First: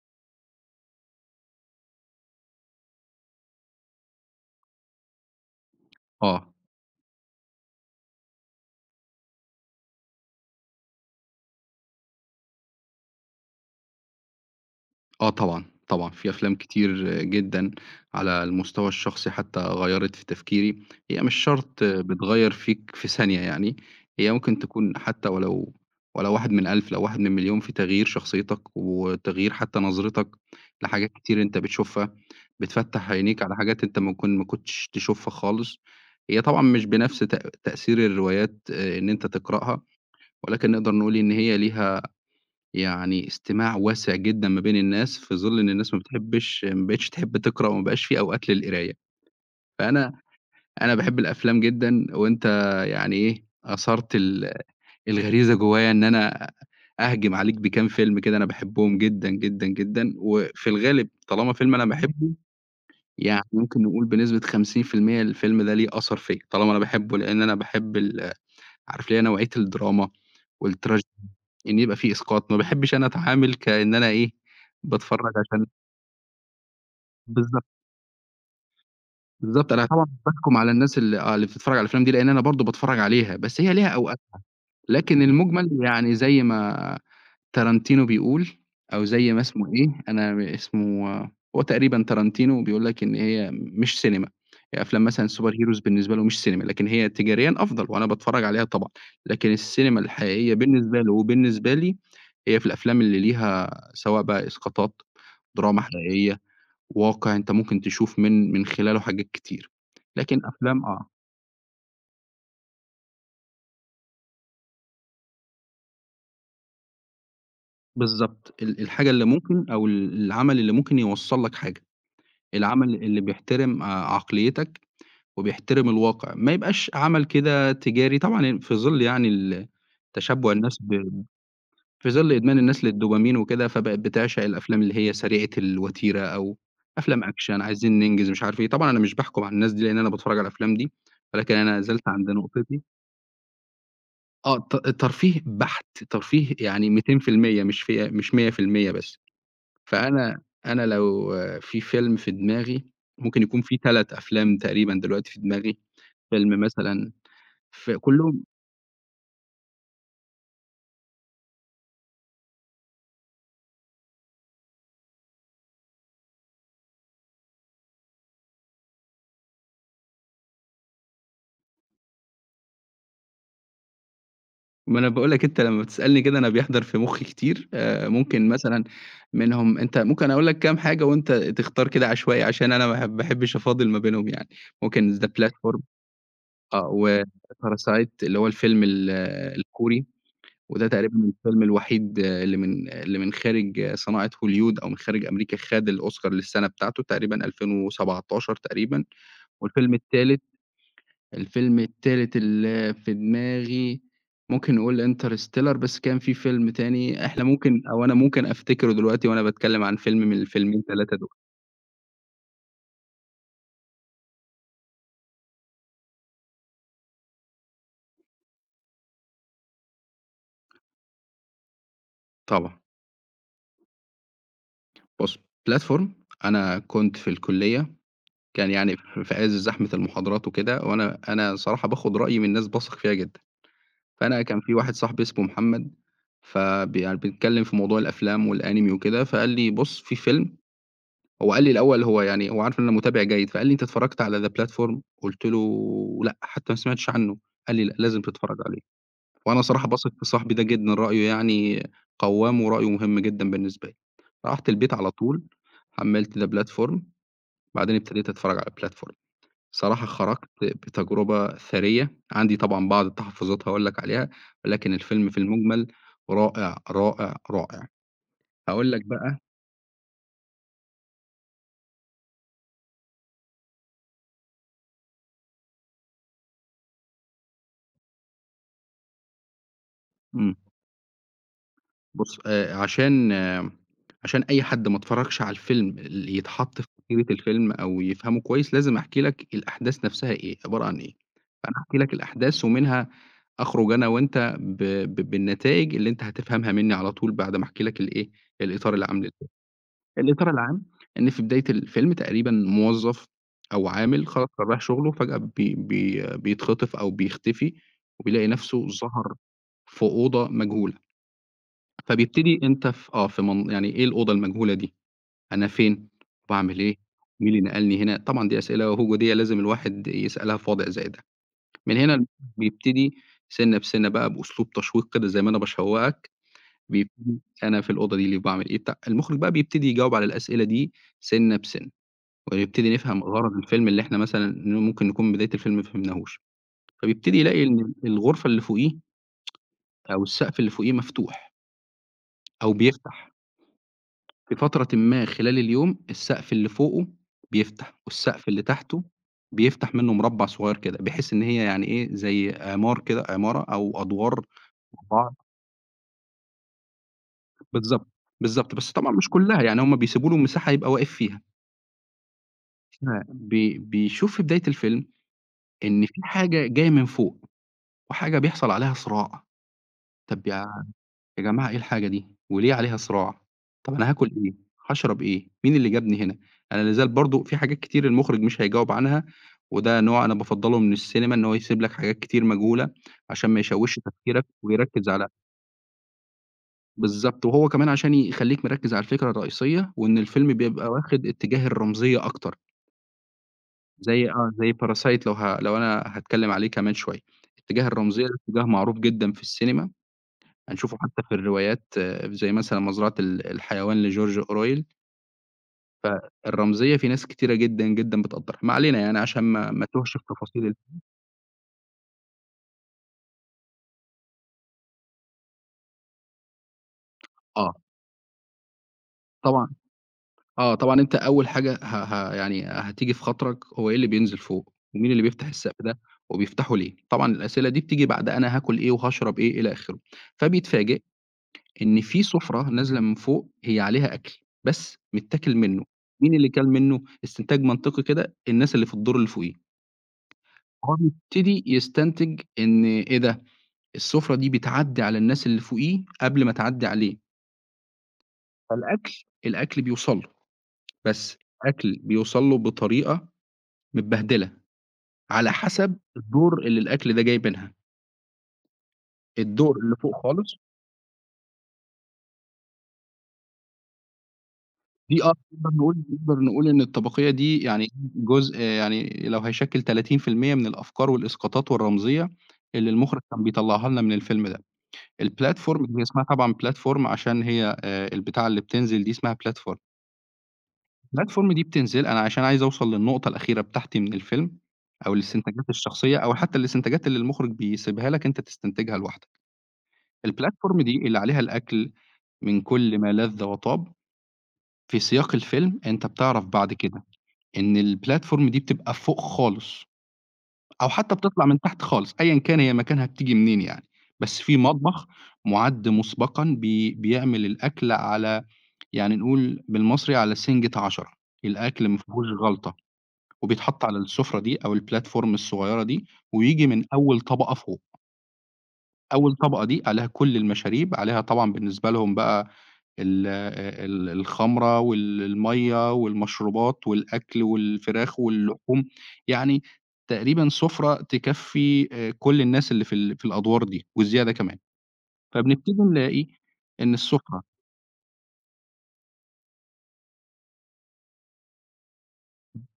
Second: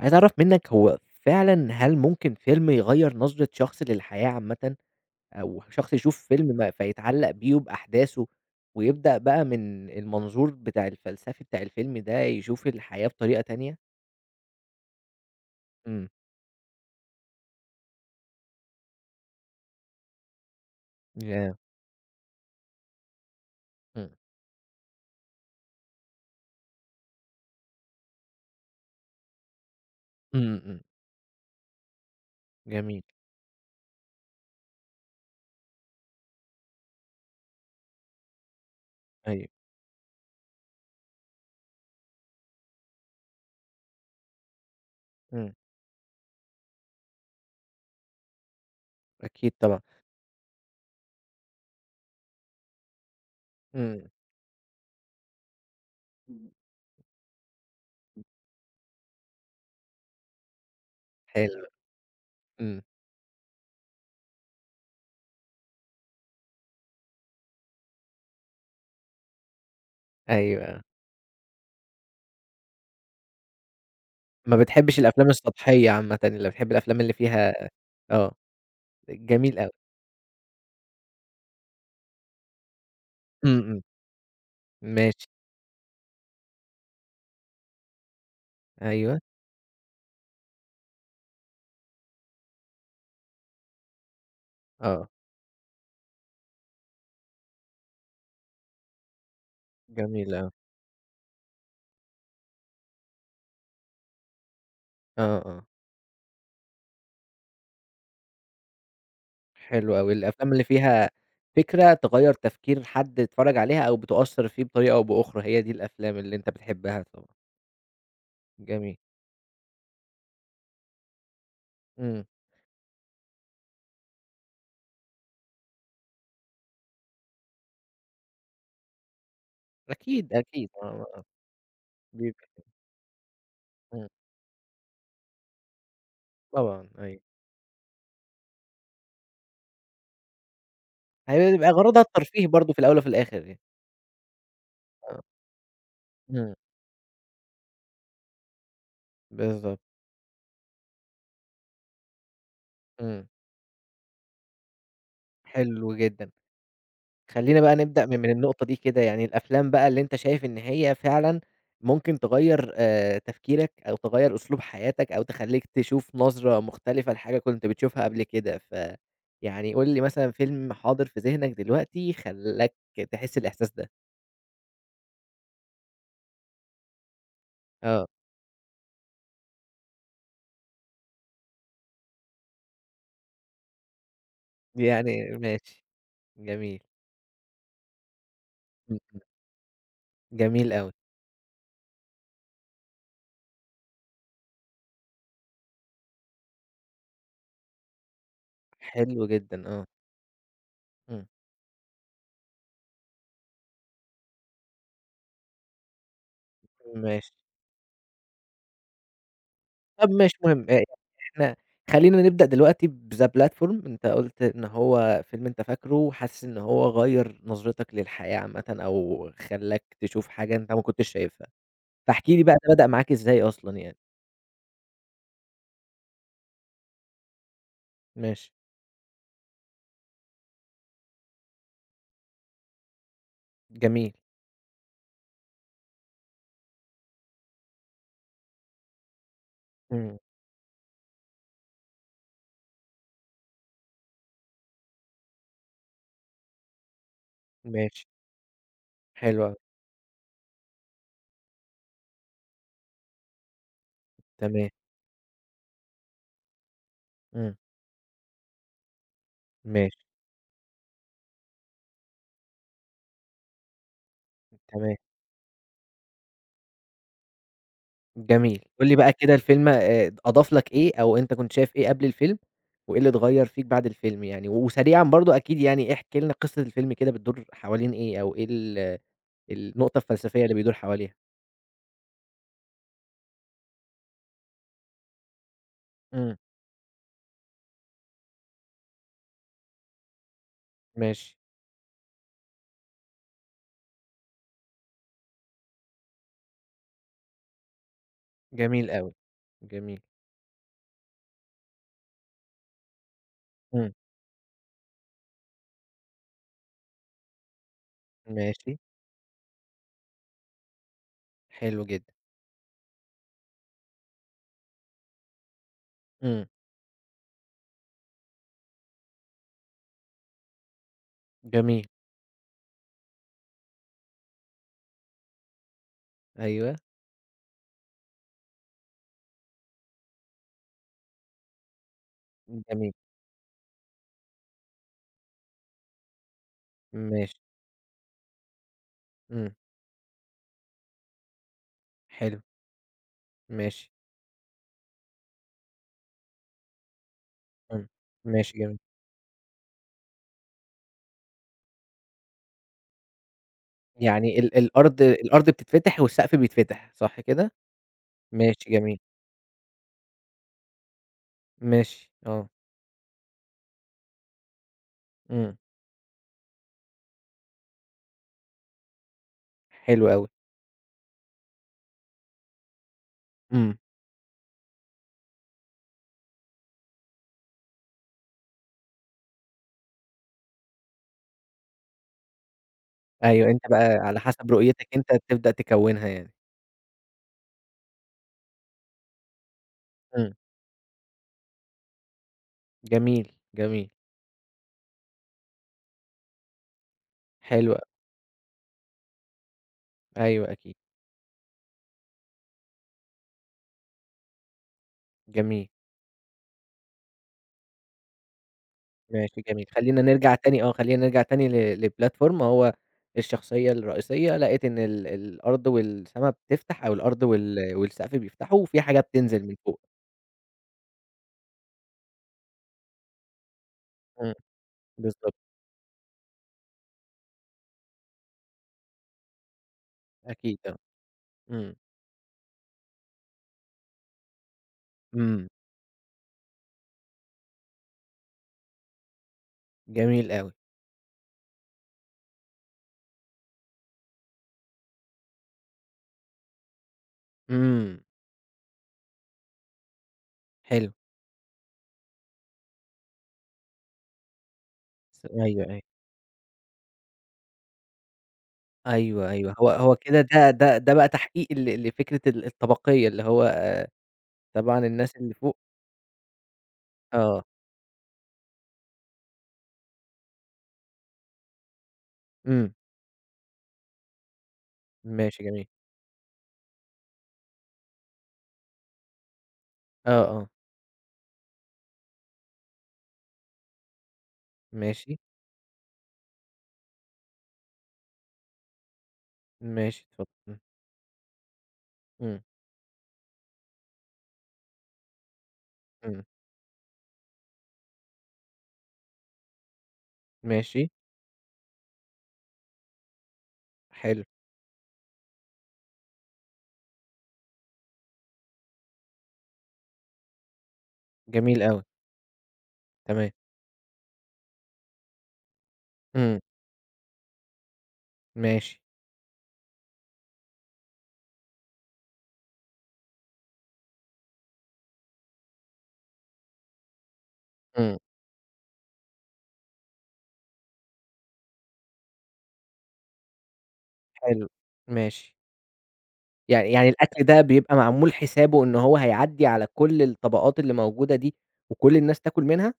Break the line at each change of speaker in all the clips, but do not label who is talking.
عايز أعرف منّك هو فعلًا هل ممكن فيلم يغيّر نظرة شخص للحياة عامةً، أو شخص يشوف
آه،
فيلم ما فيتعلّق بيه وبأحداثه، ويبدأ بقى من المنظور بتاع الفلسفي بتاع الفيلم ده يشوف الحياة بطريقة تانية؟
آه طبعًا،
إمم،
طبعًا في أفلام كتير جدًا على المستوى الشخصي حتى غيّرت في تفكيري، هي مش
ياه!
شرط بتغيّر فيك في ثانية يعني،
إمم،
هي ممكن تكون حتى ولو ولو واحد من 1000 لو واحد من مليون في تغيير شخصيتك، وتغيير حتى نظرتك
إمم، إمم،
لحاجات كتير أنت بتشوفها،
جميل،
بتفتح عينيك على حاجات أنت ممكن ما كنتش تشوفها خالص، هي طبعًا مش بنفس تأثير الروايات إن أنت
أيوه،
تقرأها، ولكن نقدر نقول إن هي ليها يعني إستماع واسع جدًا ما بين الناس، في
إمم،
ظِل إن الناس ما بتحبّش ما بقِتش تحب تقرأ وما بقاش في أوقات للقراية،
أكيد طبعًا،
فأنا أنا باحب الأفلام جدًا وأنت يعني إيه،
إمم،
أثَرت الغريزة جوّايا إن أنا أهجم عليك بكام فيلم كده أنا باحبّهم جدًا، جدًا، جدًا، وفي الغالب طالما
حلو،
فيلم أنا باحبّه،
إمم،
يعني ممكن نقول بنسبة 50% الفيلم ده ليه أثَر فيّا، طالما أنا باحبّه لإن أنا باحب عارف اللي هي نوعية الدراما
أيوه،
والتراج إن يبقى في إسقاط، ما باحبش أنا أتعامل كإن أنا إيه،
ما بتحبش الأفلام
باتفرّج عشان
السطحية عامةً، اللي بتحب الأفلام اللي فيها
بالضبط،
آه، جميل أوي،
بالضبط، أنا طبعًا باحكُم على الناس اللي آه، اللي بتتفرّج على الأفلام دي لإن أنا برضه باتفرّج عليها،
إمم،
بس هي
إمم،
ليها أوقات. لكن
ماشي،
المُجمل يعني زي ما تارانتينو بيقول، أو
أيوه،
زي ما اسمه إيه، أنا اسمه هو تقريبًا تارانتينو بيقول لك إن هي مش سينما، هي أفلام
آه،
مثلًا السوبر هيروز بالنسبة له مش سينما، لكن هي تجاريًا أفضل وأنا باتفرّج عليها طبعًا، لكن السينما
جميل أوي.
الحقيقية بالنسبة له وبالنسبة لي هي في الأفلام اللي ليها سواء بقى إسقاطات،
آه، آه،
دراما حقيقية، واقع أنت ممكن تشوف من خلاله حاجات كتير،
حلو أوي،
لكن
الأفلام اللي
أفلام آه.
فيها فكرة تغيّر تفكير حد اتفرّج عليها أو بتأثّر فيه بطريقة أو بأخرى، هي دي الأفلام اللي أنت بتحبها طبعًا،
بالضبط،
جميل،
الحاجة اللي ممكن أو العمل اللي ممكن يوصّل لك حاجة،
إمم،
العمل اللي بيحترم عقليتك وبيحترم الواقع، ما يبقاش عمل كده تجاري، طبعًا في ظِل يعني ال
أكيد،
تشبُّع
أكيد،
الناس
آه،
ب
آه،
في ظِل
بيبقى
إدمان الناس للدوبامين وكده، فبقت
إمم،
بتعشق الأفلام اللي هي سريعة الوتيرة أو
طبعًا أيوه،
أفلام أكشن، عايزين ننجز مش عارف إيه، طبعًا أنا مش باحكُم على الناس دي لإن أنا باتفرّج على الأفلام دي،
هي
ولكن
بيبقى
أنا
غرضها
زِلت عند
الترفيه برضه في
نقطتي
الأول وفي الآخر يعني،
آه،
آه،
ترفيه بَحت،
إمم،
ترفيه يعني 200% مش في مش 100% بس.
بالضبط،
فأنا أنا لو في فيلم في دماغي
إمم،
ممكن يكون في 3 أفلام تقريبًا دلوقتي في دماغي،
حلو جدًا.
فيلم مثلًا
خلّينا بقى
ف
نبدأ من
كلّهم
النقطة دي كده، يعني الأفلام بقى اللي أنت شايف إن هي فعلًا ممكن تغيّر تفكيرك أو تغيّر أسلوب حياتك أو تخلّيك تشوف نظرة مختلفة لحاجة كنت بتشوفها قبل كده، يعني قُل لي مثلًا فيلم حاضر في ذهنك دلوقتي خلّاك تحس الإحساس ده؟
ما أنا باقول لك أنت لمّا بتسألني كده أنا بيحضر في مُخّي كتير،
آه،
ممكن مثلًا منهم أنت ممكن أقول لك كام حاجة وأنت تختار كده عشوائي عشان أنا ما ب باحبش أفاضل ما بينهم يعني، ممكن The
يعني
Platform
ماشي، جميل،
آه، و Parasite اللي هو الفيلم
إمم، إمم.
الكوري.
جميل
وده
أوي،
تقريبًا الفيلم الوحيد اللي من اللي من خارج صناعة هوليود أو من خارج أمريكا خَد الأوسكار للسنة بتاعته تقريبًا 2017 تقريبًا،
حلو جدًا، آه،
والفيلم التالت
إمم،
الفيلم التالت اللي في دماغي ممكن نقول Interstellar، بس كان في فيلم تاني
ماشي.
إحنا ممكن أو أنا ممكن أفتكره دلوقتي وأنا باتكلم عن
طب
فيلم
مش
من
مهم،
الفيلمين 3 دول.
إحنا خلّينا نبدأ دلوقتي بThe Platform، أنت قُلت إن هو فيلم أنت فاكره وحاسس إن هو غيّر نظرتك للحياة عامةً أو خلّاك تشوف حاجة أنت ما كنتش شايفها، فاحكِ لي بقى ده
طبعًا.
بدأ معاك إزاي أصلًا يعني؟
بُص، platform. أنا كنت في الكلية،
ماشي،
كان يعني في عِز زحمة المحاضرات وكده، أنا صراحة باخد رأي من ناس باثق فيها جدًا.
جميل،
فأنا كان في واحد صاحبي اسمه محمد، يعني بنتكلّم في موضوع الأفلام والأنمي وكده، فقال لي: "بُص في
إمم،
فيلم". هو قال لي الأول هو يعني هو عارف إن أنا متابع جيد، فقال لي: "أنت اتفرّجت على The Platform؟" قُلت له: "لأ، حتى ما سمعتش عنه." قال لي: "لأ،
ماشي،
لازم تتفرّج عليه."
حلو أوي،
وأنا صراحة باثق في صاحبي ده جدًا، رأيه يعني قوّام ورأيه مهم جدًا بالنسبة لي.
تمام،
رُحت البيت على طول، حمّلت The Platform،
إمم،
بعدين ابتديت أتفرّج على The Platform.
ماشي،
بصراحة خرجت بتجربة ثرية، عندي طبعًا بعض التحفظات هاقول لك عليها، ولكن
تمام.
الفيلم في المجمل رائع، رائع، رائع.
جميل. قُل
هاقول
لي
لك
بقى كده
بقى.
الفيلم أضاف لك إيه، أو أنت كنت شايف إيه قبل الفيلم، وإيه اللي اتغيّر فيك بعد الفيلم يعني؟ وسريعًا برضه أكيد يعني احكِ لنا قصة الفيلم كده بتدور حوالين إيه، أو إيه النقطة الفلسفية اللي
إمم،
بيدور حواليها؟
بُص عشان آه، عشان أي حد ما اتفرجش على الفيلم
إمم،
يتحط في فكرة الفيلم أو يفهمه كويس، لازم أحكي لك الأحداث نفسها إيه، عبارة عن إيه.
ماشي،
فأنا هاحكي لك الأحداث ومنها أخرج أنا وأنت ب ب بالنتايج اللي أنت هتفهمها منّي على طول بعد ما أحكي لك الإيه،
جميل
الإطار
أوي،
العام للفيلم.
جميل،
الإطار العام إن في بداية الفيلم تقريبًا موظف أو
إمم،
عامل خلاص كان رايح شغله فجأة بي بي بيتخطف أو بيختفي، وبيلاقي
ماشي،
نَفْسه ظَهر في أوضة مجهولة،
حلو جدًا،
فبيبتدي أنت في آه، في من يعني إيه الأوضة المجهولة دي، أنا فين،
إمم،
باعمل إيه، مين اللي نقلني هنا، طبعًا دي أسئلة وجودية لازم الواحد يسألها في وضع زي ده،
جميل،
من هنا بيبتدي سِنّة بسِنّة بقى بأسلوب تشويق كده زي ما أنا باشوّقك،
أيوه،
بيبتدي أنا في الأوضة دي ليه، باعمل إيه، بتاع، المُخرج بقى بيبتدي يجاوب على الأسئلة دي سِنّة بسِنّة.
جميل،
ونبتدي نفهم غرض الفيلم اللي إحنا مثلًا ممكن نكون بداية الفيلم ما فهمناهوش،
ماشي،
فبيبتدي يلاقي إن الغرفة اللي فوقيه
إمم،
أو السقف اللي فوقيه مفتوح
حلو،
أو بيفتح،
ماشي،
في فترةٍ ما خلال اليوم السقف اللي فوقه
إمم،
بيفتح، والسقف
ماشي
اللي
جميل،
تحته بيفتح منه مربع صغير كده، بحيث إن هي يعني إيه زي عمار كده عمارة أو
يعني
أدوار
ال
مع
الأرض
بعض.
الأرض بتتفتح والسقف بيتفتح، صح كده؟
بالضبط،
ماشي
بالضبط، بس
جميل.
طبعًا مش كلها يعني هم بيسيبوا له مساحة يبقى واقف فيها،
ماشي، آه،
بيشوف في بداية الفيلم
إمم،
إن في حاجة جاية من فوق، وحاجة بيحصل عليها صراع.
حلو أوي،
طب يا جماعة إيه الحاجة دي، وليه عليها صراع؟
إمم،
طب أنا هاكل إيه، هاشرب إيه، مين اللي جابني هنا؟ أنا لا زال برضه في حاجات كتير المُخرِج مش هيجاوب عنها، وده نوع أنا بافضّله من السينما إن هو يسيب لك حاجات كتير مجهولة، عشان
أيوه
ما
أنت بقى
يشوّشش
على
تفكيرك
حسب رؤيتك
ويركّز
أنت
على
تبدأ تكوّنها يعني،
بالضبط، وهو كمان عشان يخلّيك مركّز على الفكرة الرئيسية، وإن
إمم،
الفيلم بيبقى واخد اتجاه الرمزية أكتر،
جميل، جميل،
زي آه، زي Parasite لو أنا هاتكلّم عليه كمان شوية،
حلو أوي،
الاتجاه الرمزية ده اتجاه معروف جدًا في السينما،
أيوه أكيد،
هنشوفه حتى في الروايات آه، زي مثلًا مزرعة الحيوان لجورج أورويل،
جميل،
فالرمزية في ناس كتيرة جدًا، جدًا بتقدّرها، ما علينا يعني
ماشي
عشان
جميل،
ما
خلّينا
اتوهش في
نرجع تاني
تفاصيل
آه، خلّينا نرجع تاني ل لPlatform هو الشخصية الرئيسية لقِت إن الأرض والسما بتفتح أو الأرض
آه،
والسقف بيفتحوا وفي حاجة بتنزل من
طبعًا
فوق،
آه، طبعًا أنت أول حاجة ه ه يعني هتيجي في خاطرك هو إيه اللي
إمم،
بينزل فوق، ومين اللي
بالضبط،
بيفتح السقف ده، وبيفتحه ليه، طبعًا الأسئلة دي بتيجي بعد أنا هاكل إيه وهاشرب إيه إلى آخره،
أكيد آه،
فبيتفاجئ
إمم،
إن في سُفرة نازلة من فوق هي عليها أكل، بس
إمم،
متاكل منه، مين اللي كَل منه؟ استنتاج منطقي كده، الناس اللي في الدور اللي فوقيه.
جميل أوي،
هو بيبتدي يستنتج إن إيه ده، السُفرة دي بتعدّي على الناس اللي فوقيه قبل ما تعدّي عليه،
إمم،
الأكل بيوصل له،
حلو،
بس الأكل بيوصل له بطريقة متبهدلة، على
أيوه، أيوه.
حسب الدور اللي الأكل ده جاي منها،
أيوه، أيوه. هو
الدور
هو
اللي
كده
فوق
ده
خالص
ده ده بقى تحقيق ل لفكرة الطبقية، اللي هو طبعًا الناس
دي
اللي
آه
فوق
نقدر نقول إن الطبقية
آه.
دي يعني جزء يعني لو هيشكّل 30% من الأفكار والإسقاطات والرمزية
إمم.
اللي المُخرج كان بيطلّعها لنا من الفيلم ده.
ماشي جميل.
الplatform هي اسمها طبعًا platform عشان هي البتاعة اللي بتنزل دي اسمها platform.
آه، آه.
الplatform دي بتنزل، أنا عشان عايز أوصل للنقطة الأخيرة بتاعتي من الفيلم، أو
ماشي،
الاستنتاجات الشخصية، أو حتى الاستنتاجات اللي المخرج بيسيبها لك أنت تستنتجها لوحدك.
ماشي اتفضل.
الplatform دي اللي عليها الأكل
إمم، إمم،
من كل ما لذ وطاب في سياق الفيلم، أنت
إمم.
بتعرف بعد كده إن الplatform دي بتبقى فوق خالص،
ماشي،
أو حتى بتطلع من تحت خالص، أيًا كان هي مكانها بتيجي منين يعني.
حلو،
بس في مطبخ مُعَد مسبقًا بيعمل الأكل على يعني نقول بالمصري على سنجة 10،
جميل أوي،
الأكل ما فيهوش غلطة.
تمام.
وبيتحط على السفرة دي أو الplatform الصغيّرة دي،
إمم،
وييجي من أول طبقة فوق،
ماشي.
أول طبقة دي عليها كل المشاريب، عليها طبعًا بالنسبة لهم بقى ال ال الخمرة المَيّة والمشروبات والأكل
إمم،
والفراخ واللحوم، يعني تقريبًا سفرة تكفّي كل الناس اللي في الأدوار دي وزيادة
حلو،
كمان،
ماشي.
فبنبتدي نلاقي
يعني يعني
إن
الأكل ده
السفرة
بيبقى معمول حسابه إن هو هيعدّي على كل الطبقات اللي موجودة دي، وكل الناس تاكل منها؟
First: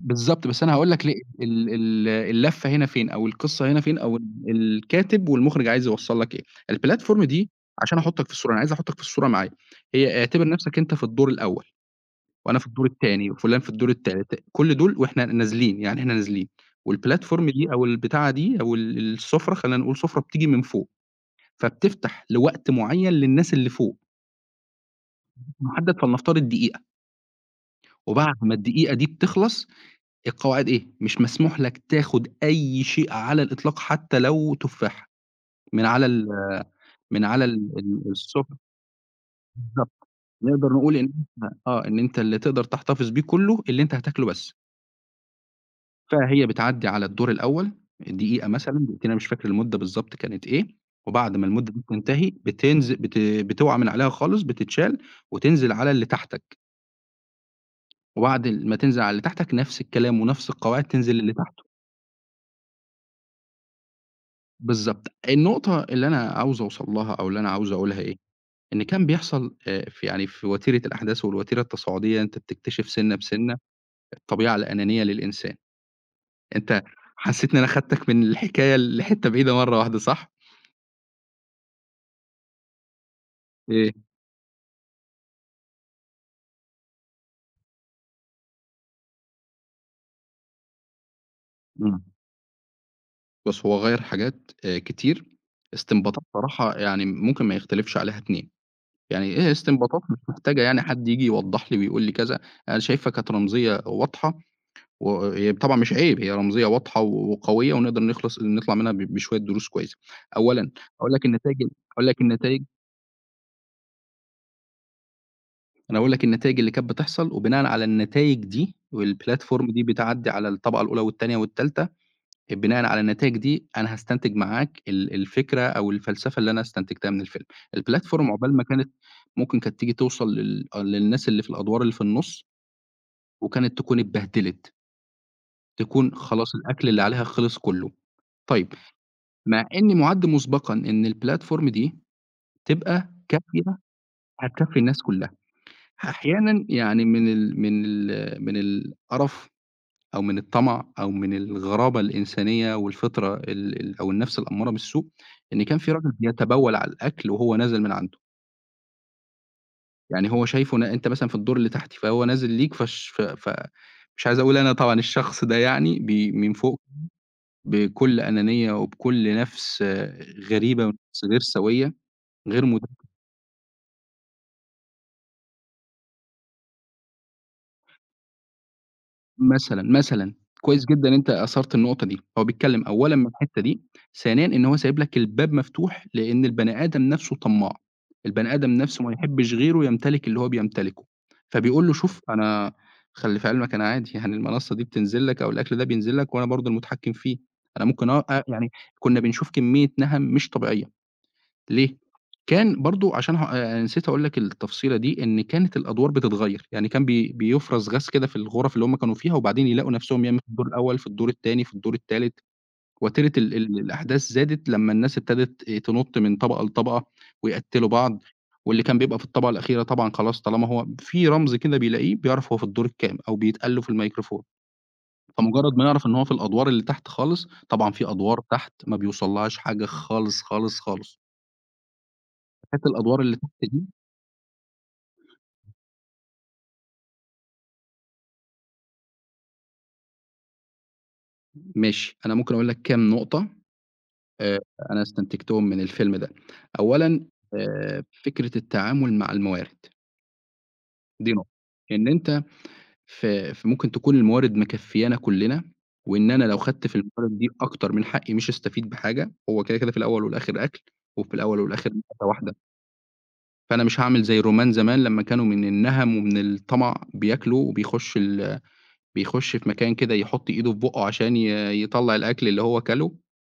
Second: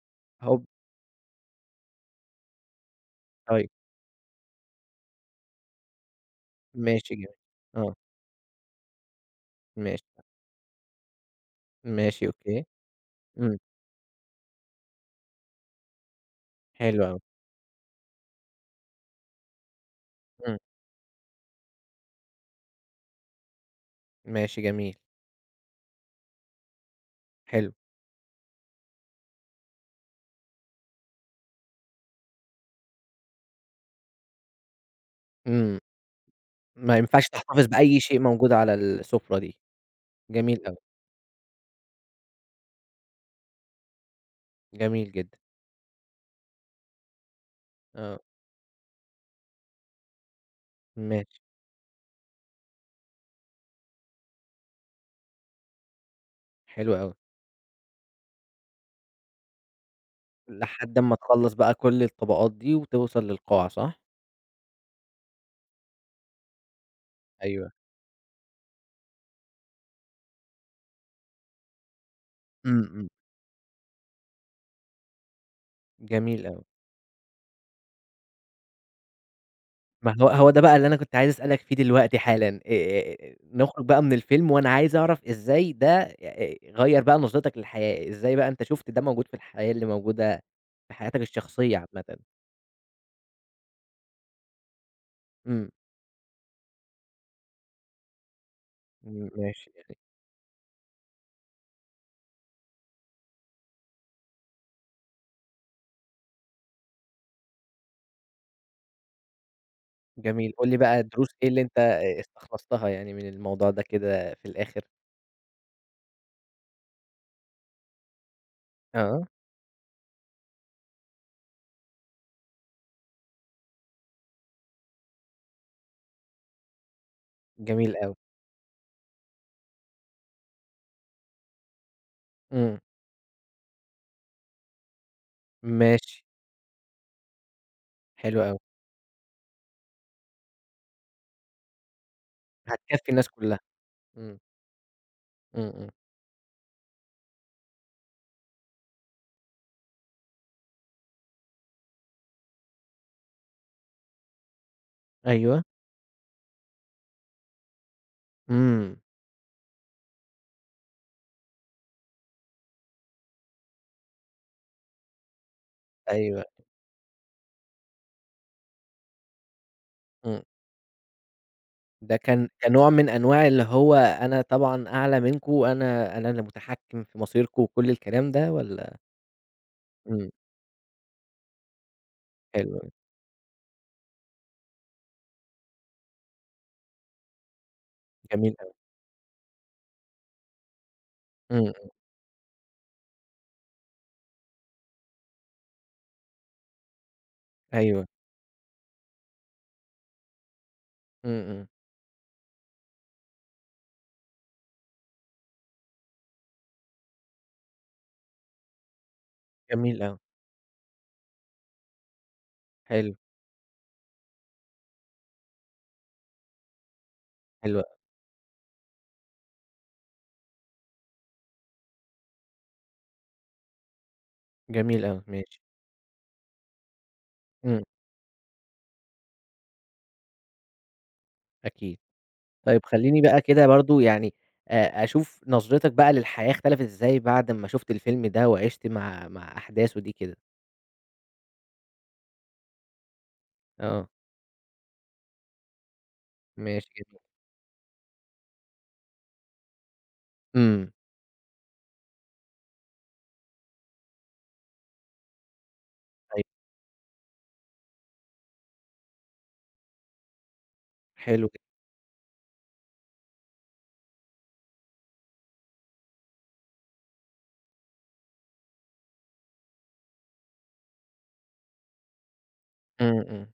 بالضبط،
هو
بس أنا هاقول لك ليه ال ال اللفة هنا فين، أو
طيب،
القصة هنا فين، أو الكاتب والمخرج عايز يوصّل لك إيه.
ماشي
الplatform
جميل.
دي،
آه،
عشان أحُطّك في الصورة، أنا عايز أحُطّك في الصورة معايا،
ماشي،
هي اعتبر نَفْسك أنت في الدور الأول،
ماشي
وأنا
أوكي.
في الدور التاني،
إمم،
وفُلان في الدور التالت، كل دول وإحنا نازلين، يعني إحنا نازلين،
حلو أوي.
والplatform دي أو البتاعة دي أو السُفرة خلّينا نقول سُفرة بتيجي
إمم.
من فوق، فبتفتح لوقت معيّن للناس اللي فوق،
ماشي جميل،
محدد فلنفترض دقيقة،
حلو،
وبعد ما الدقيقة دي بتخلص القواعد إيه، مش مسموح لك تاخُد أي شيء على الإطلاق حتى لو تفاحة،
إمم،
من على ال
ما
من
ينفعش
على
تحتفظ
ال
بأي
ال
شيء موجود
السفرة
على السفرة دي،
بالضبط،
جميل
نقدر
أوي،
نقول إن إحنا آه، إن أنت اللي تقدر تحتفظ بيه كلّه اللي أنت هتاكله بس،
جميل جدًا،
فهي بتعدّي على الدور الأول
آه،
دقيقة مثلًا، دقيقتين، أنا مش فاكر المدة بالضبط كانت إيه، وبعد
ماشي،
ما المدة دي تنتهي بتنز بت بتُقَع من عليها خالص، بتتشال وتنزل على اللي تحتك،
حلو أوي،
وبعد ما تنزل على اللي تحتك نفس الكلام ونفس القواعد
لحد
تنزل
أمّا
للي
تخلّص
تحت.
بقى كل الطبقات دي وتوصل للقاعة صح؟
بالضبط. النقطة اللي أنا عاوز أوصل لها أو اللي أنا
أيوه،
عاوز أقولها إيه، إن كان بيحصل في يعني في وتيرة الأحداث والوتيرة التصاعدية أنت
إمم،
بتكتشف
إمم،
سِنّة بسِنّة الطبيعة الأنانية للإنسان.
جميل أوي،
أنت حسّيت إن أنا خدتك من الحكاية لحتّة بعيدة مرّة واحدة
ما هو
صح؟
هو ده بقى اللي أنا كنت عايز أسألك فيه دلوقتي حالًا، نخرج
إيه،
بقى من الفيلم وأنا عايز أعرف إزاي ده غيّر بقى نظرتك للحياة، إزاي بقى أنت شُفت ده موجود في الحياة اللي موجودة في حياتك الشخصية
إمم.
عامةً؟
بُص، هو غيّر حاجات كتير،
إمم،
استنباطات صراحة يعني ممكن ما يختلفش عليها 2. يعني
إمم،
إيه
ماشي.
استنباطات مش محتاجة يعني حد ييجي يوضّح لي ويقول لي كذا، أنا شايفها كانت رمزية واضحة وهي طبعًا مش عيب، هي رمزية واضحة وقوية ونقدر نخلص نطلع منها بشوية دروس كويسة.
جميل، قُل
أولًا
لي بقى
هاقول لك
دروس إيه اللي
النتايج ال
أنت
هاقول لك النتايج
استخلصتها يعني من الموضوع ده كده في الآخر؟
أنا هاقول لك النتايج اللي كانت بتحصل، وبناءً على النتايج دي
آه،
والplatform دي بتعدّي على الطبقة الأولى والتانية والتالتة، بناءً على النتايج دي أنا هاستنتج معاك الفكرة أو الفلسفة اللي أنا استنتجتها من الفيلم.
جميل أوي،
الplatform عقبال ما كانت ممكن كانت تيجي توصل للناس اللي في الأدوار اللي في النُص،
إمم،
وكانت تكون اتبهدلت، تكون
ماشي،
خلاص الأكل اللي عليها خلص كُلّه.
حلو أوي،
طيب مع إني مُعَدّ مسبقًا إن الplatform دي
هتكفّي
تبقى
الناس كلّها،
كافية،
إمم،
هتكفّي الناس كلّها.
إمم، إمم،
أحيانًا يعني من القرف أو من الطمع أو من الغرابة الإنسانية والفطرة ال ال أو النَفْس الأمّارة بالسوء،
أيوه،
إن كان في راجل بيتبول على الأكل وهو نازل من عنده.
إمم،
يعني هو شايفه أنت مثلًا في الدور اللي تحت، فهو نازل ليك فش ف ف مش عايز أقول أنا طبعًا الشخص ده يعني
أيوه،
من فوق بكل أنانية وبكل نَفْس آه،
إمم،
غريبة ونَفْس غير سوية،
ده كان
غير مت
كنوع من أنواع اللي هو أنا طبعًا أعلى منكم، أنا أنا اللي متحكّم في مصيركم وكلّ الكلام ده والّا
مثلًا،
إمم،
مثلًا، كويس جدًا إن أنت أثرت النقطة دي، هو
حلو
بيتكلم
أوي،
أولًا من الحتة دي، ثانيًا إن هو سايب لك الباب مفتوح، لإن البني آدم نَفْسه طماع، البني
جميل
آدم
أوي،
نَفْسه ما يحبش غيره يمتلك اللي هو بيمتلكه،
إمم، إمم،
فبيقول له شوف أنا خلّي في علمك أنا عادي يعني المنصة دي بتنزل لك أو الأكل ده بينزل لك وأنا برضه المتحكم فيه، أنا
أيوه،
ممكن أ أ يعني كُنّا بنشوف كمية نَهَم مش طبيعية.
إمم، إمم،
ليه؟ كان برضه عشان ه نسيت أقول لك التفصيلة دي، إن كانت الأدوار بتتغيّر، يعني كان بيُفرز غاز كده في الغرف اللي هُم كانوا فيها، وبعدين يلاقوا
جميل أوي،
نَفْسهم يا إمّا في الدور الأول، في الدور التاني، في الدور التالت،
حلو،
وتيرة ال ال الأحداث زادت لمّا الناس ابتدت تنُط من طبقة لطبقة
حلو أوي،
ويقتّلوا بعض، واللي كان بيبقى في الطبقة الأخيرة طبعًا خلاص طالما هو في رمز كده بيلاقيه، بيعرف هو في الدور الكام أو بيتقال له في الميكروفون،
جميل أوي، ماشي،
فمجرّد ما يعرف إن هو في الأدوار اللي تحت خالص،
إمم،
طبعًا في أدوار تحت ما بيوصلّهاش حاجة خالص، خالص، خالص،
أكيد. طيب
فكانت الأدوار
خلّيني
اللي
بقى
تحت
كده
دي
برضه يعني أشوف نظرتك بقى للحياة اختلفت إزاي بعد أمّا شُفت الفيلم ده وعِشت مع أحداثه دي كده؟
ماشي، أنا ممكن أقول لك كام نقطة
آه،
آآ أنا استنتجتهم من الفيلم ده.
ماشي جميل.
أولًا فكرة التعامل مع الموارد،
إمم،
دي نقطة. إن أنت في ممكن تكون الموارد مكفيانا كلّنا، وإن أنا
أيوه
لو خدت في الموارد دي أكتر من حقي مش هاستفيد بحاجة، هو كده، كده في الأول والآخر أكل، وفي
حلو
الأول
جدًا.
والآخر معدة واحدة، فأنا مش هاعمل زي الرومان زمان لمّا كانوا من النَهَم ومن الطمع بياكلوا وبيخش ال بيخش في مكان كده يحط إيده في بُقّه عشان يطلّع الأكل اللي هو كَلُه،
إمم، إمم.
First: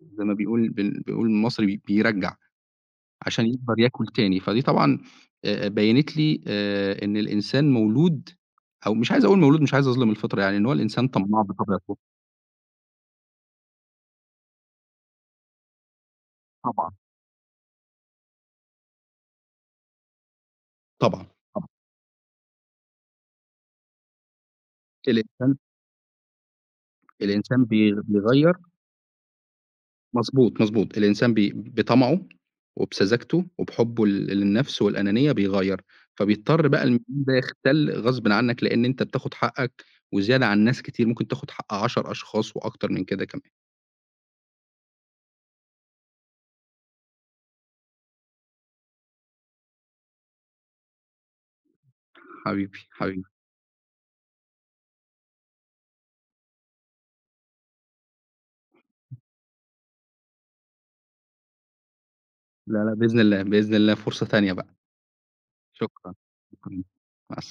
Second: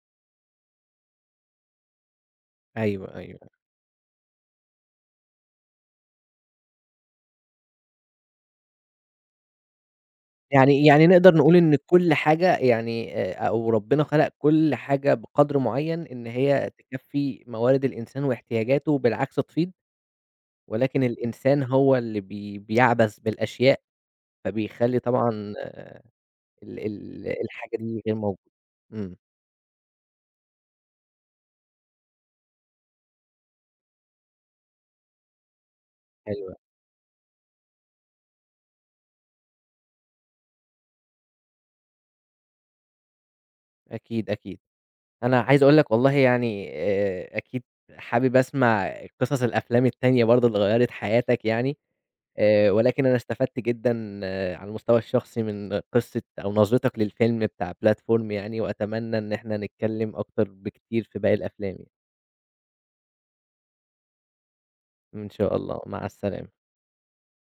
زي ما بيقول المصري بيرجّع،
أيوه،
عشان
أيوه.
يقدر ياكل تاني، فدي طبعًا بيّنت لي إن الإنسان مولود أو مش عايز أقول مولود، مش عايز أظلم الفطرة يعني، إن هو
يعني يعني
الإنسان
نقدر
طماع
نقول إن
بطبيعته.
كل حاجة يعني أو ربنا خلق كل حاجة بقدر معيّن إن هي
طبعًا،
تكفّي موارد الإنسان واحتياجاته بالعكس تفيض، ولكن
طبعًا،
الإنسان
طبعًا.
هو اللي بيعبث بالأشياء، فبيخلّي طبعًا
الإنسان
ال ال
الإنسان
الحاجة
بي
دي غير موجودة.
بيغيّر
إمم.
مضبوط، مضبوط. الإنسان بطمعه وبسذاجته وبحُبّه للنَفْس والأنانية بيغيّر،
حلو،
فبيضطر بقى الميول ده يختل غصبٍ عنّك لإن أنت بتاخُد حقّك وزيادة عن ناس كتير، ممكن تاخُد حق 10 أشخاص وأكتر من كده كمان.
أكيد، أكيد. أنا عايز أقول لك والله يعني أكيد حابب أسمع قصص الأفلام التانية برضه اللي غيّرت حياتك يعني،
حبيبي،
ولكن أنا
حبيبي.
استفدت جدًا آه، على المستوى الشخصي من قصة أو نظرتك للفيلم بتاع بلاتفورم يعني، وأتمنى إن إحنا نتكلّم أكتر بكتير في باقي الأفلام يعني.
لا، لا، بإذن الله، بإذن الله فرصة تانية بقى.
إن شاء الله، مع
شكرًا،
السلامة.
شكرًا. مع الس